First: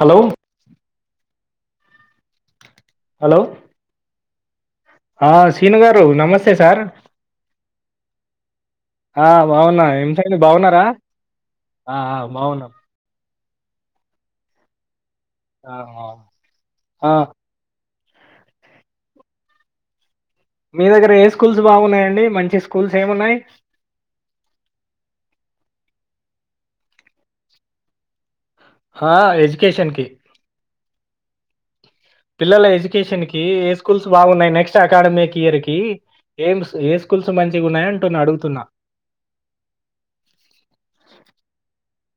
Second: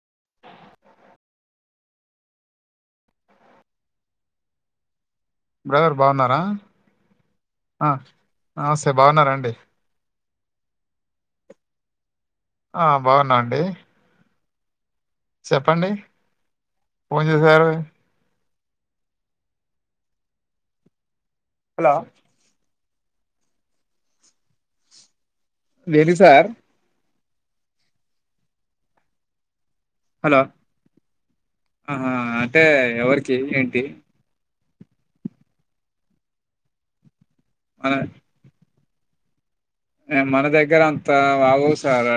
Hello hello ఆ Srinu brother గారు బాగున్నారా నమస్తే సార్ ఆ నమస్తే ఆ బాగున్నారా అండి బావున్న ఏం ఏవండీ బాగున్నారా ఆ ఆ బాగున్నాం ఆ బాగున్నం అండి థె ఆ చెప్పండి ఆ ఆ, ఫోన్ చేసారు మీదగర ఏసు స్కూల్స్ హలో బాగున్నాయండి మంచి స్కూల్ ఏమున్నాయి వెలు సార్ హా ఎజ్ వేకేషన్ కి హలో ఆహా అంటే పిల్లల ఎడ్యుకేషన్ ఎవరికి కి ఏ ఏంటి స్కూల్స్ బాగున్నాయి నెక్స్ట్ అకాడమీకి ఇయర్కి ఏమ్స్ ఏస్ కూల్స్ మంచిగ ఉన్నాయ మన అంటూన అడుగుతున్న మన దగ్గర అంత [unintelligible] సార్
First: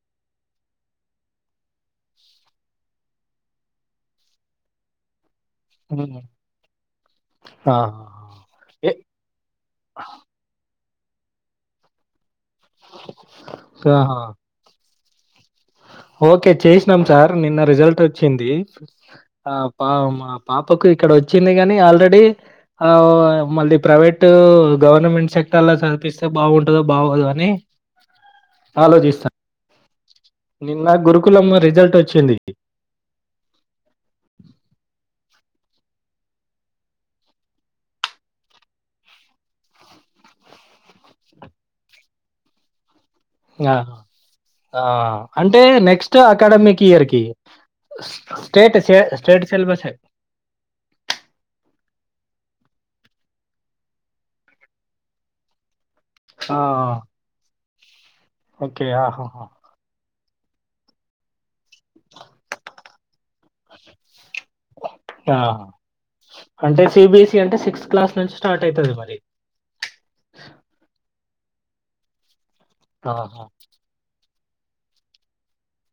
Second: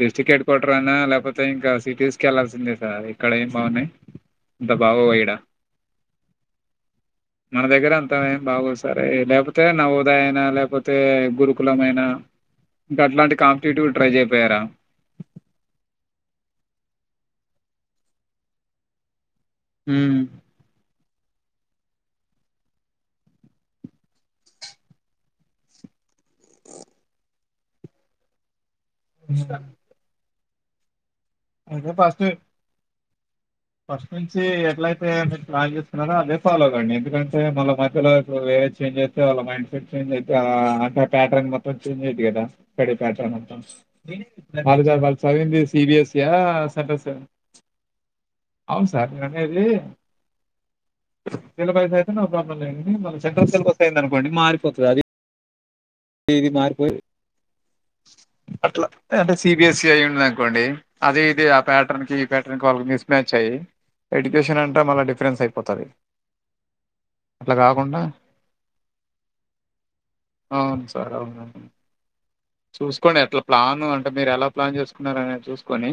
డిస్ట్రిక్ హెడ్ క్వార్టర్ అయినా లేకపోతే ఇంకా సిటీస్ కెళ్లాల్సిందే సార్ ఇక్కడ ఏం బాగున్నాయి అంత బాగోవు ఇడ అ మన దగ్గర అంత ఏం బాగోదు సార్ లేకపోతే నావోదయయినా లేకపోతే తే గురుకులమైన ఇంక అట్లాంటి కాంపిటేటివ్ ట్రై చేపోయారా ఒకే చేసినాం సార్ నిన్న రిజల్ట్ వచ్చింది ఆ పా ఉమ్. మా పాపకి ఇక్కడ వచ్చింది గని ఆల్రెడీ ఆ మళ్ళీ ప్రైవేటు గవర్నమెంట్ సెక్టర్లా చదిపిస్తే బాగుంటదో బాగోధో అని ఆలోచిస్త నిన్న గురు కులంలో అయితే రిజల్ట్ ఫస్ట్ వచ్చింది ఫస్ట్ నుంచి ఎట్లయితే మీరు ప్లాన్ చేస్తుకున్నారో అదే ఫాలో కండి ఎందుకంటే మళ్ళ మధ్యలో వేరే చేంజ్ అయితే వాళ్ళ మైండ్ సెట్ చేంజ్ అయి అంటే ప్యాటర్న్ మొత్తం చేంజ్ ఐద్ధి కదా పాటర్న్ మొత్తం ఆ ఆ వాళ్ళు చదివింది అంటే నెక్స్ట్ సీబిఎస్సీ ఆ అకాడమిక్ ఇయర్ సెంటర్స్ కి ఆ స్టేట్ అవును సార్ నేను స్టేట్ అనేది సిలబస్ సిలబ అయితే నో ప్రాబ్లం లెండి మళ్ళ సెంట్రల్ సిలబస్ అయింది అనుకోండి మారిపోతది అది ఇది ఆ మారిపోయి అట్ల ఓకే అంటే ఆహాహా సీబీఎస్సీ అయ నా కోండి అది ఇది ఆ ప్యాటర్న్ కి ఈ ప్యాటర్న్ కి వాళ్లకి మిస్ మ్యాచ్ అయ్యి ఎడ్యుకేషన్ అంటే మళ్ళ ఆ డిఫరెన్స్ అయిపోతుంది అంటే సిబిఎస్ఈ అట్ల అంటే సిక్స్త్ కాకుండ క్లాస్ నుంచి స్టార్ట్ అయితది మరి అవును సార్ అవును చూసుకోండి ఎట్ల ఆహా ప్లాన్ అంటే మీరు ఎలా ప్లాన్ చేసుకున్నారనిది చూసుకొని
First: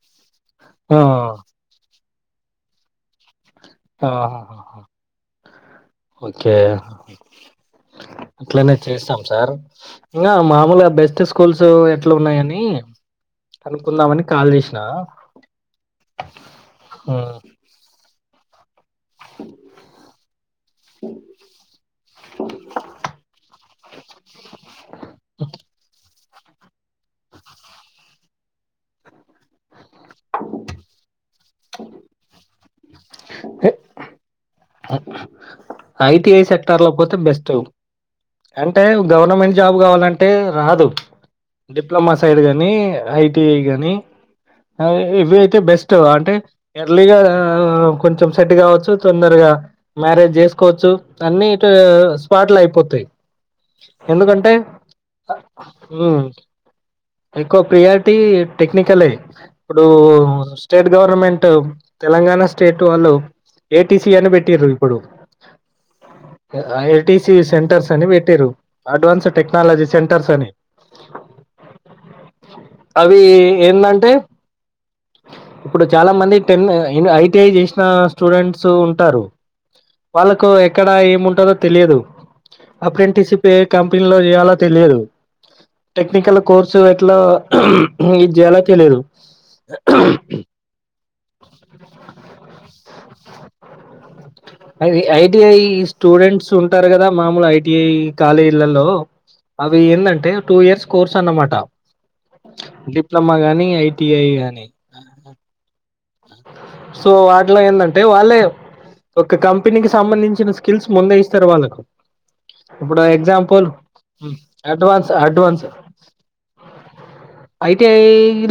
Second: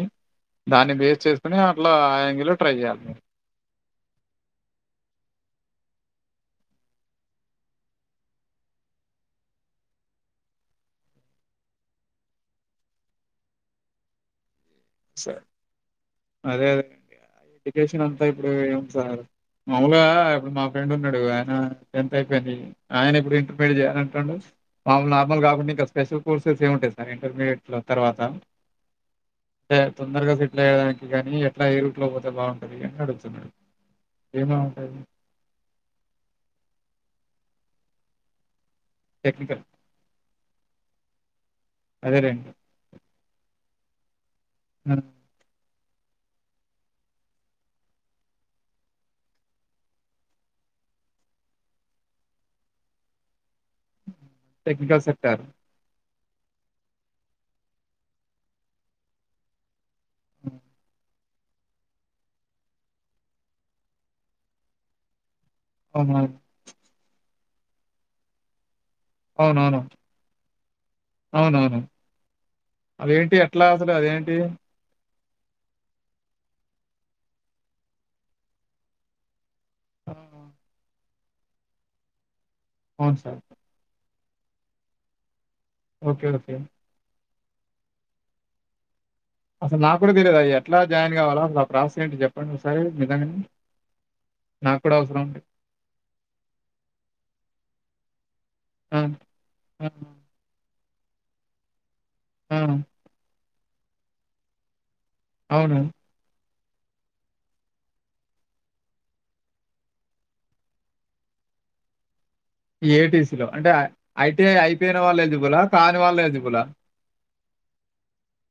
దాన్ని ఆ బేస్ చేసుకుని అట్ల ఆ ఇందులో ట్రై చేయాలి మీరు ఆహా హా హా ఒకే అట్లనే చేస్తాం సార్ ఇంకా మామూలుగా బెస్ట్ స్కూల్స్ ఎట్ల ఉన్నాయని కనుకుందామని కాల్ చేసి అదే అదే ఉమ్. ఎడ్యుకషన్ ఇప్పుడే మాములుగా ఇప్పుడు మా ఫ్రెండ్ ఉన్నాడు ఆయన టెన్త్ అయిపోయింది ఆయన ఇప్పుడు ఇంట [unintelligible] నార్మల్ కాకుండా ఇంకా స్పెషల్ కోర్సెస్ ఏ ఉంటాయి సార్ ఇంటర్మీడియట్ లో తర్వాత టె తొందరగ సెటేల్ అయ్యే దానికి కానీ ఎట్ల ఏ రూట్ లో పోతే బాగు నడుస్తున్నడు ఏమో ఐటిఐ సెక్టర్ లో పోతే బెస్ టూ అంటే గవర్నమెంట్ టెక్నికల్ జాబ్ కావాలంటే రాదు డిప్లొమా సైడ్ అదేలెండి. గాని ఐటీఐ అనీ ఆ! ఇవి అయితే బెస్ట్ అంటె ఎర్లీగా కొంచెం సెట్ కావచ్చు తొందరగా మ్యారేజ్ చేసుకోవచ్చు అన్ని ఇటు స్పాట్ లో అయిపోతయ్ ఎందుకంటే టెక్నికల్ సెక్టార్. ఊ ఇంకో ప్రియారిటీ టెక్నికల్ ఏ డు స్టేట్ గవర్నమెంట్ తెలంగాణ స్టేట్ వాళ్ళు ఏటీసీ అని పెట్ టిర్రు ఇప్పుడు అవునవును. ఏటీస్ సెంటర్స్ అని పెట్టిర్రు అడ్వాన్స్ అవునవును. టెక్నాలజీ సెంటర్స్ అని అవునవును. అవి అవేంటి ఎట్లా అసలు ఏందంటే అదేంటి? ఇప్పుడు చాలా మంది టెన్ ఐటిఐ చేసిన స్టూడెంట్స్ ఉంటారు ఆ! వాళ్ళకు ఎక్కడ ఏముం దో తెలియదు అవును అప్రెంటిస్ సార్. ఇప్పుడు ఏ కంపె లో చేయాలొ తెలియదు ఓకే. Technical okay. కోర్సు ఎట్లా ఏద్ చేయాలో తెలియదు అస్సలు నాకు కూడా తెలియదు ఎట్లా జాయిన్ కావాలా? అసలు ఆ ప్రాసెస్ ఏంటి చెప్పండి ఒకసారి నిజంగానే? నాకు కూడా అది అవసరం ఉంది. ఐటిఐ స్టూడెంట్స్ ఉంటారు కదా మామూలు ఐటిఐ కాలేజీలల్లో ఆ! అవి ఆ! ఎందంటే టూ ఇయర్స్ కోర్స్ అన్నమాట ఆ! డిప్లొమా గాని ఐటిఐ కానీ అవున సో వాటిలో ఎందంటే వాళ్ళే ఒక కంపెనీకి సంబంధించిన స్కిల్స్ ముందే ఇస్తారు వాళ్ళకు ఇప్పుడు ఏటీసీ లో ఎగ్జాంపుల్ అంటే ఐటీఐ అయిపోయిన అడ్వాన్స్ వాళ్ళు ఎలిజిబుల అడ్వాన్స్ కాని వాళ్ళ ఎలిజిబుల ఐటిఐ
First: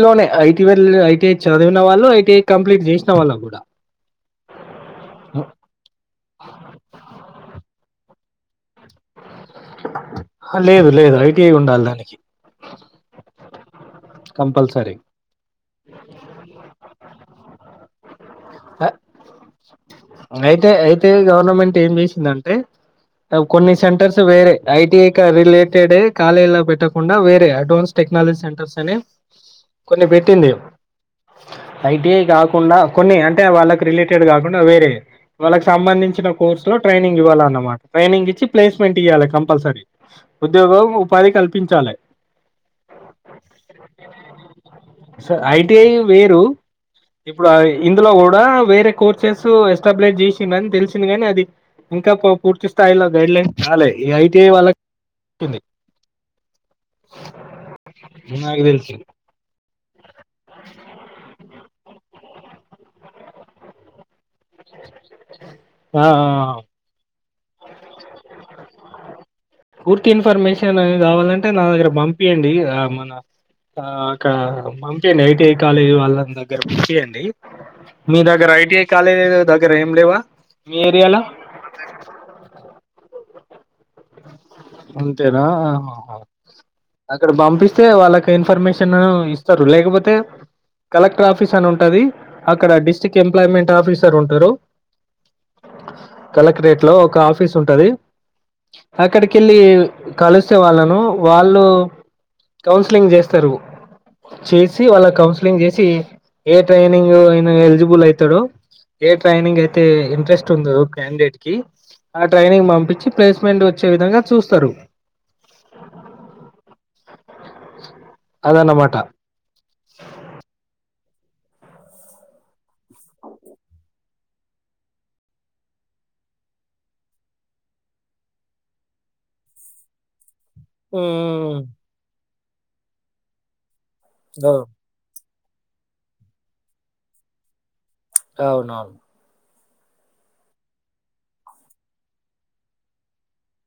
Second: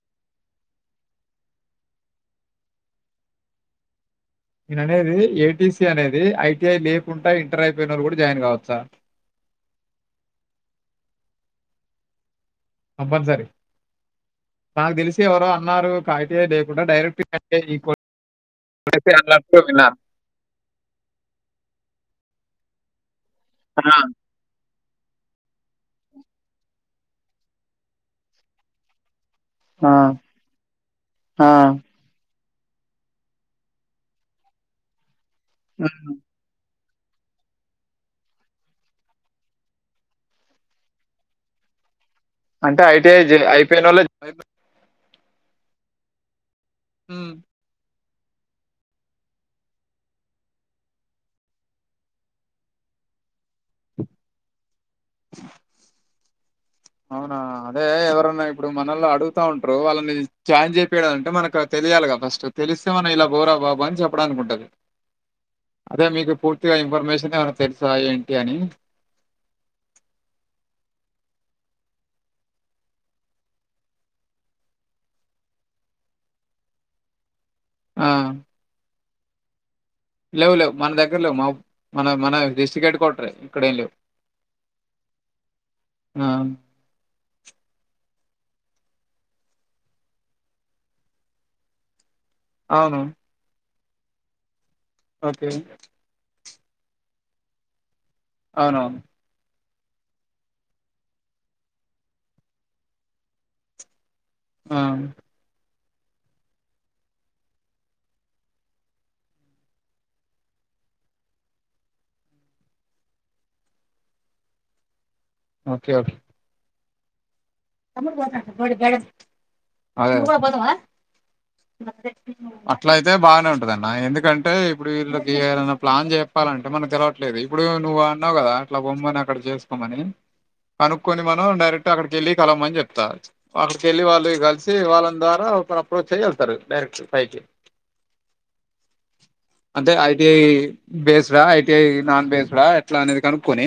లోనే ఐటీ ఐటీఐ చదివిన వాళ్ళు ఐటిఐ కంప్లీట్ చేసినా వాళ్లకు కూడా నేన అనేది ఏటీసీ అనేది ఐటిఐ లేకుండా ఇంటర్ అయి రు కూడా జాయిన్ కావచ్చా లేదు లేదు ఐటిఐ ఉండాలి దానికి కంపల్సరీ కంపల్సరీ నాకు తెలిసి ఎవరో అన్నారు కాయితేయ లేకుండా డైరెక్ట్ అట్ వి అయితే అయితే గవర్నమెంట్ ఏం చేసిందంటే కొన్ని సెంటర్స్ వేరే ఐటి రిలేటెడ్ కాలేజ లో పెట్టకుండా వేరే అడ్వాన్స్ టెక్నాలజీ సెంటర్స్ అని ఆ! కొన్ని పెట్టింది ఆ! ఐటి కా కుండా కొన్ని అంటే వాళ్ళకి రిలేటెడ్ కాకుండా వేరే వాళ్ళకి హ్మ్. సంబంధించిన కోర్సు లో ట్రైనింగ్ ఇవ్వాలన్నమాట ట్రైనింగ్ ఇచ్చి ప్లేస్ స్మెంట్ ఇయ్యాలె కంపల్సరీ ఉద్యోగం ఉపాధి కల్పించాలి అంటే ఐటీఐ జే అయిపోయినోళ్ళే స ఐటిఐ వేరు హ్మ్ ఇప్పుడు ఆయి ఇందులో కూడా వేరే కోర్సెస్ ఎస్టాబ్లిష్ చేసిందిని తెలిసింది కాని అది ఇంకా పూర్తి స్థాయిలో గైడ్ లైన్ చాలే ఈ ఐటిఐ వాళ్ళకింది అవునా అదే ఎవరన్నా ఇప్పుడు తెలిసి మనల్లో అడుగుతా ఉంటారు వాళ్ళని జాయిన్ చేపియాలంటే మనకు ఆ తెలియాలిగా ఫస్ట్ తెలిస్తే మన ఇలా పోరా బాబు అని చెప్ప అనుకుంటది అదే మీకు ఆ పూర్తిగా ఇన్ఫర్మేషన్ తెరుసా ఏంటి అని పూర్తి ఇన్ఫర్మేషన్ కావాలంటే నా దగ్గర పంపీయండి మన ఆ ఒక పంపియండి ఐటిఐ కాలేజీ వాళ్ళ దగ్గర పంపియండి ఆ మీ దగ్గర ఐటీఐ కాలేజీ దగ్గర ఏం లేవా లేవు లేవు మీ మన దగ్గర ఏరియాలో లేవు మా మన మన డిస్ట్రిక్ట్ హెడ్ క్వార్టరె ఇక్కడ ఏం లేవు ఉంతేనా ఆ ఆ! అక్కడ పంపిస్తే వాళ్ళకి ఇన్ఫర్మేషన్ ఇస్తారు లేకపోతే కలెక్టర్ ఆఫీస్ అని ఉంటది అక్కడ అవును. డిస్టిక్ ఎంప్లాయమెంట్ ఆఫీస్ సార్ ఉంటారు ఓకే కలెక్టరేట్ లో ఒక ఆఫీస్ ఉంటది అవునవును అక్కడికి కలిస్తే వాళ్ళను వాళ్ళు కౌన్సిలింగ్ చేస్తారు ఆ! చేసి వాళ్ళ కౌన్సిలింగ్ చేసి ఏ ట్రైనింగ్ ఈయన ఎలిజిబుల్ అయితాడు ఏ ట్రైనింగ్ అయితే ఇంట్రెస్ట్ ఉందదో క్యాండేట్ కి ఆ ట్రైనింగ్ పంపించి ప్లేస్మెంట్ వచ్చే విధంగా చూస్తారు ఓకే తమ్ముడు ఫోన్ చేస్తాడు. వాడు అదన్నమాట బ్యాలేన్స్ ఇప్పుడు కూడ పోతవా అట్ల అయితే బాగానే ఉంటద అన్న ఎందుకంటే ఇప్పుడు వీళ్ళకి ఎదన్నా ప్లాన్ చెప్పాలంటే మనం తెలవట్లేదు ఇప్పుడు నువ్వు అన్నావు కదా అట్లా పొమ్మని అక్కడ చేసుకోమని కనుక్కొని మనం ఉమ్ డైరెట్క్ అక్కడికి వెళ్లి కలం మని చెప్తా పాలు చెల్లి వాళ్ళు కలిసి వాళ్ళంద అ అప్పుడు అప్పుడు వచ్చి వెళ్తారు డైరక్ట్ పైకి అవును అవును అంటే ఐటిఐ బేస్డా ఐటిఐ నాన్ బేస్డ్ ఎట్లా అనేది కనుక్కోని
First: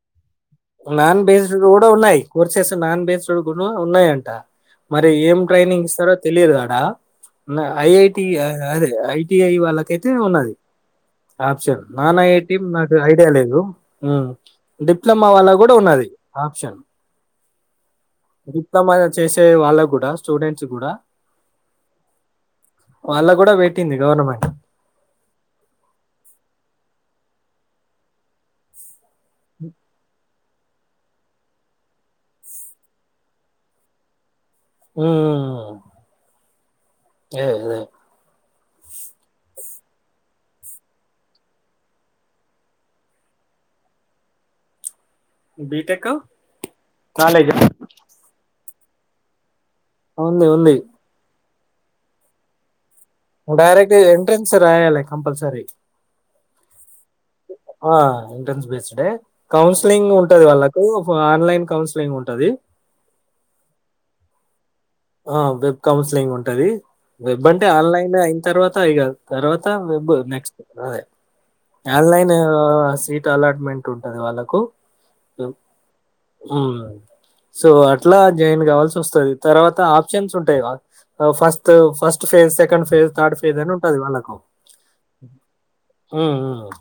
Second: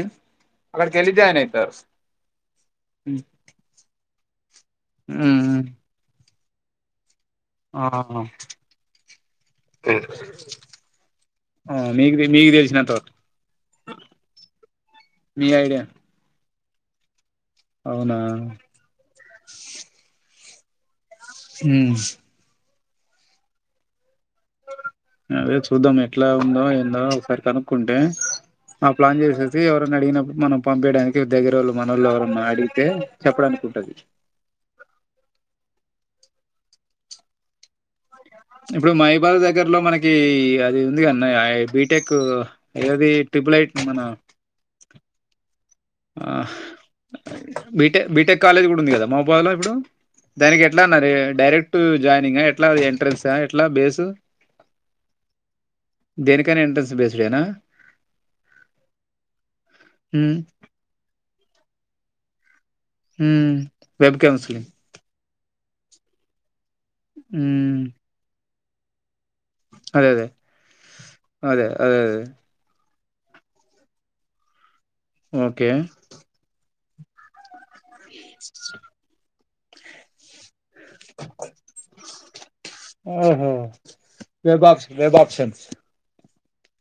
నాన్ బెస్ కూడా ఉన్నాయి కోర్సెస్ నాన్ బెసేస్ కూడా ఉన్నాయంట మరి ఏం మ్మ్ ట్రైనింగ్ ఇస్తారో తెలియదు గడా ఆ ఐఐటి అదే ఐటిఐ వాళ్ళకైతే ఉన్నది ఆ ఆప్షన్ మీకు నాన్ మీకు ఐఐటి తెలిసినంత నాకు వరకు ఐడియా లేదు డిప్లమ్ మీ వాళ్ళ కూడా ఐడియా ఉన్నది అప్ప ఆప్షన్ అవునా డిప్లొమా చేసే వాళ్ళకు కూడా స్టూడెంట్స్ చు కూడా హ్మ్మ్ వాళ్ల కూడా పెట్టింది గవర్నమెంట్ అదే చూద్దాం ఎట్లా ఉందో ఏందో ఒకసారి కనుక్కుంటే ప్లాన్ చేసేసి ఎవరైనా అడిగినప్పుడు మనం పంపియిడానికి దగ్గర వాళ్ళు మనల్లో ఎవరన్నా అడిగితే చెప్పడానికి ఉంటది ఉమ్మ్ ఆదే అదే ఇప్పుడు మహిబాబ దగ్గరలో మనకి అది ఉంది కన్న బీటెక్ ఏది ట్రిపుల్ ఐటీ మన బీటెక్ ఆ కాలేజా బీటె బీటెక్ కాలేజ్ కూడా ఉంది కదా మోబలో ఇప్పుడు ఉంది దానికి ఉంది ఎట్లా అన్నారు డైరెక్ట్ టు జాయినింగ్ ఎట్లా ఎంట్రన్సా ఎట్లా డైరెక్ట్ బేసు ఎంట్రెన్స్ రాయలి కంపల్సరీ కేన ఎంట్రన్స్ట్ బేస్ ఆ ఎంట్రన్స్ బేస్ డే కౌన్సిలింగ్ హ్మ్, ఉంటది వాళ్ళ క్ ఓ ఆన్లైన్ కౌన్సిలింగ్ ఉంటది ఉ వేబ్కన్సలి ఆ వెబ్ కౌన్సిలింగ్ ఉంటది వెబ్ అంటే హ్మ్. ఆన్లైన్ అయి తర్వాత ఆయిగాద్ తర్వాత అదే వెబ్ అదే నెక్స్ట్ అదే అదే అదే అదే ఆన్లైన్ సీట్ అలాట్మెంట్ ఉంటది వాళ్ళకు ఓకే ఉం సో ఎట్లా జాయిన్ కావాల్సి వస్తది తర్వా త ఆప్షన్స్ ఉంటాయి రా first first phase second phase third ఓహో ఫేజ్ అని ఉంటది వాళ్ళకు వెబ్ ఆప్షన్ వెబ్ ఉం ఉం ఆ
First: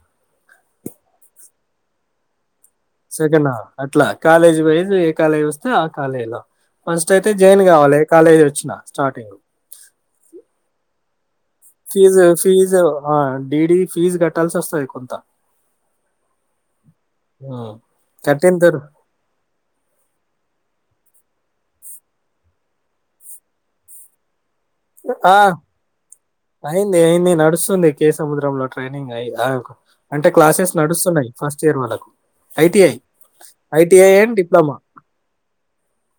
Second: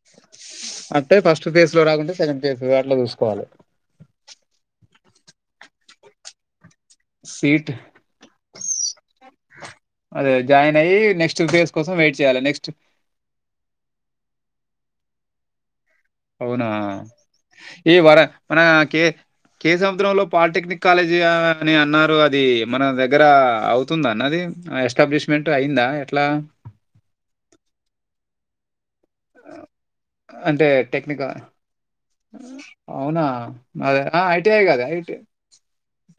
అట్టె ఫస్ట్ ఫేజ్ లో రాకుంటే సెకండ్ ఫేజ్ అట్లా చూసుకోవాలి సెకండ్ హఫ్ అట్లా కాలేజ్ పోయి ఎ కాలేజ్ వస్తే ఆ కాలేజ్ లా ఫస్ట్ అయితే జాయిన్ సీట్ కావాలి ఎ కాలేజీ వచ్చిన స్టార్టింగ్ అదే జాయిన్ అయ్యి నెక్స్ట్ ఫేజ్ కోసం వెయిట్ ఫీజ్ చేయాలి నెక్స్ట్ ఫీజ డీడీ ఫీస్ కట్ ట్టల్ సస్తాది కొంత అవునా ఉమ్. ఈ వర కట్టిన మన తర్వాత కే కే సముద్రంలో పాలిటెక్నిక్ కాలేజ్ ది అని అన్నారు అది మన దగ్గర అవుతుంద అన్న అది ఆ అయింది అయింది నడుస్తుంది కేసముద్ర డబ్బులు కట్ ట్రైనింగ్ అ అంటే క్లాసెస్ నడుస్తున్నాయి ఫస్ట్ ఇయర్ వాళ్ళకు ఐటిఐ అవునా అదే ఐటిఐ అండ్ ఐటిఐ డిప్లొమా కాదే ఐ టీ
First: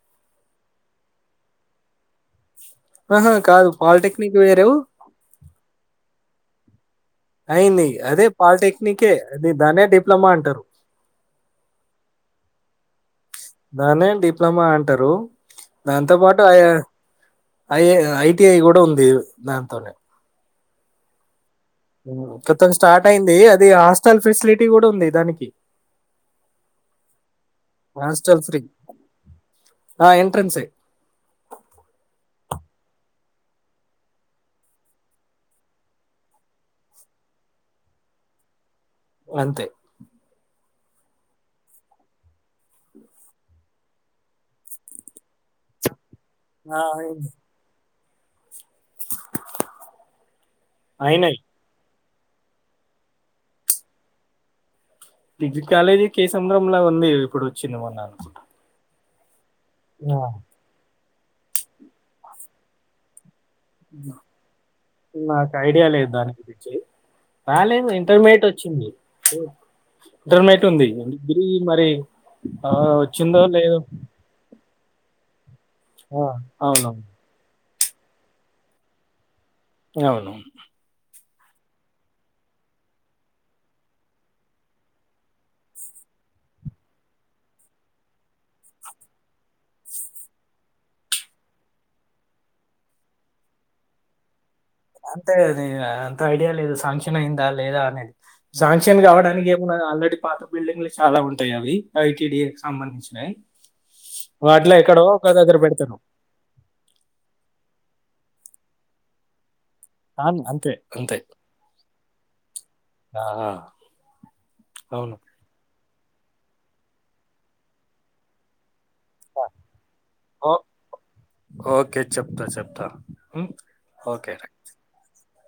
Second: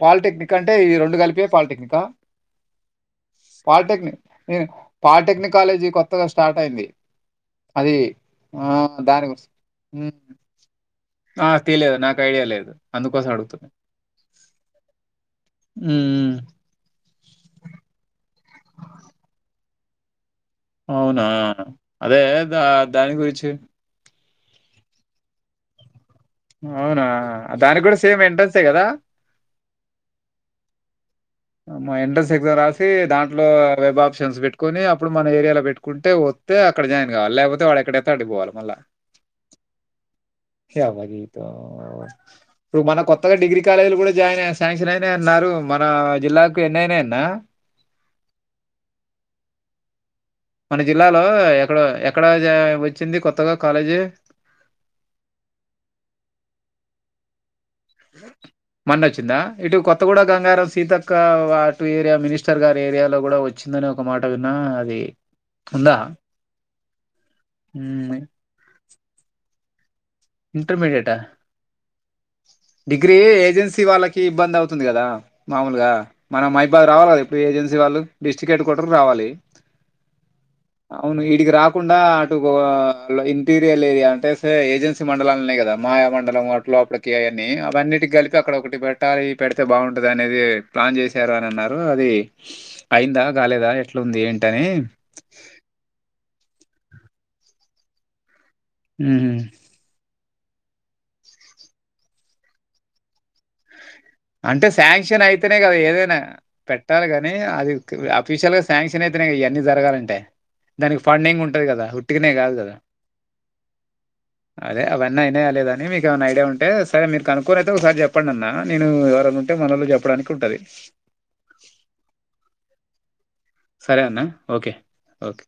పాలిటెక్నిక్ అంటే ఈ రెండు కలిపి పాలిెక్నిక్ ఆ ఆహా! కాదు. పాలిటెక్నిక్ నిన్ వేరు. పాలిటెక్నిక్ కాలేజీ కొ కొత్తగా స్టార్ట్ అయింది అయింది అది అదే ఆ పాలిటెక్నికే దాని గురించి అది దాన్నే ఉమ్. డిప్లొమా అంటరు ఆ, తెలియదు నాకు ఐడియా లేదు అందుకోసం అడుగుతున్నా దాన్నే డిప్లొమా అంటరు దాంతో ఉమ్. పాటు ఐఐఏ ఐటిఐ కూడా ఉంది దాంతోనే అవునా అదే దా కతం స్టార్ట్ దాని అయింది గురించి అది హాస్టల్ ఫెసిలిటీ కూడా ఉంది దానికి అవునా దానికి కూడా సేమ్ హాస్టల్ ఫ్రీ. ఎంట్రెన్సే కదా ఆ! ఎంట్రన్సే మా ఎంట్రన్స్ ఎగ్జామ్ రాసి దాంట్లో వెబ్ ఆప్షన్స్ పెట్టుకొని అప్పుడు మన ఏరియాలో పెట్టుకుంటే వస్తే అక్కడ జాయిన్ కావాలి లేకపోతే వాడు ఎక్కడేతే ఆడికిపోవాలి మళ్ళ అంతే ఇప్పుడు మన కొత్తగా డిగ్రీ కాలేజీలు కూడా జాయిన్ శాంక్షన్ అయినయి అన్నారు మన జిల్లాకు ఆ! ఎన్నైనయన్న అయింది. మన జిల్లాలో అయినాయి. ఎక్కడో ఎ ఎక్కడ వచ్చింది కొత్తగా కాలేజీ డిగ్రీ కాలేజీ కేసముంద్రం ల ఉంది ఇప్పుడు [unintelligible] అనుకుంటా మొన్నొచ్చిందా ఇటు ఆ! కొత్తగూడ గంగారం సీత కా అటు ఏరియా మినిస్టర్ గారి ఏరియాలో కూడా వ వచ్చిందనే ఒక మాట విన్నా అది నాకు ఐడియా ఉందా లేదు దాని గురించి. రాలేదు మ్మ్ ఇంటర్మీడియట్ వచ్చింది ఓ ఇంటర్మీడియట్ ఉంది ఇగ ఇంటర్మీడియటా డిగ్రీ మరి ఆ వచ్చిందో లేదో తుంది కదా మామూలుగా ఆ! మనం మైబాద్ అవునవును. రావాలి కదా ఇప్పుడు ఏజెన్సీ వాళ్ళు డిస్టిక్ట్ హెడ్ క్వార్టర్ రావాలి అవును అవును ఈడికి రాకుండా అటు ఇంటీరియల్ ఏరియా అంటే ఏజెన్సీ మండలాలున్నాయి కదా మాయా మండలం [unintelligible] అవీ అవన్నిటి కలిపి అక్కడ ఒకటి పెట్టాలి పెడితే బాగుంటది అనేది ప్లాన్ చేశారు అని అన్నారు అది అయిందా కాలేదా ఎట్లుంది ఏంటి [unintelligible] అంత ఐడియా లేదు శాంక్ష నైందా లేదా అనీ శాంక్ష్యన్ మ్మ్ కావడానికి ఏమున్నది ఆల్రెడీ పాత బిల్డింగ్లు చాలా ఉంటాయి అవి ఐటిడికి సంబంధించినవి అంటే శాంక్షన్ అయితేనే కదా పెడతారు. ఏదైనా పెట్టాలి కాని అది అఫీషయల్గా సాంక్షన్ అయితే జరగాలంటే అన్ అంతే. దానికి అంతే. ఫండింగ్ ఉంటది కదా టిగనే కాదు కదా ఆ! ఆ! అదే అవును. అవన్నీ అయినయ లేేదా అని మీ మైన ఐడియా ఉంటే సరే మీరు కనుక్కొని అయితే ఒకసారి చెప్పండన్న ఎవరన్న ఆ! ఉంటే మనోళ్లు చెప్పడానికి ఓ ఉంటది ఓకే. చెప్తా చెప్తా. హ్మ్. సరే అన్న ఓకే. ఓకే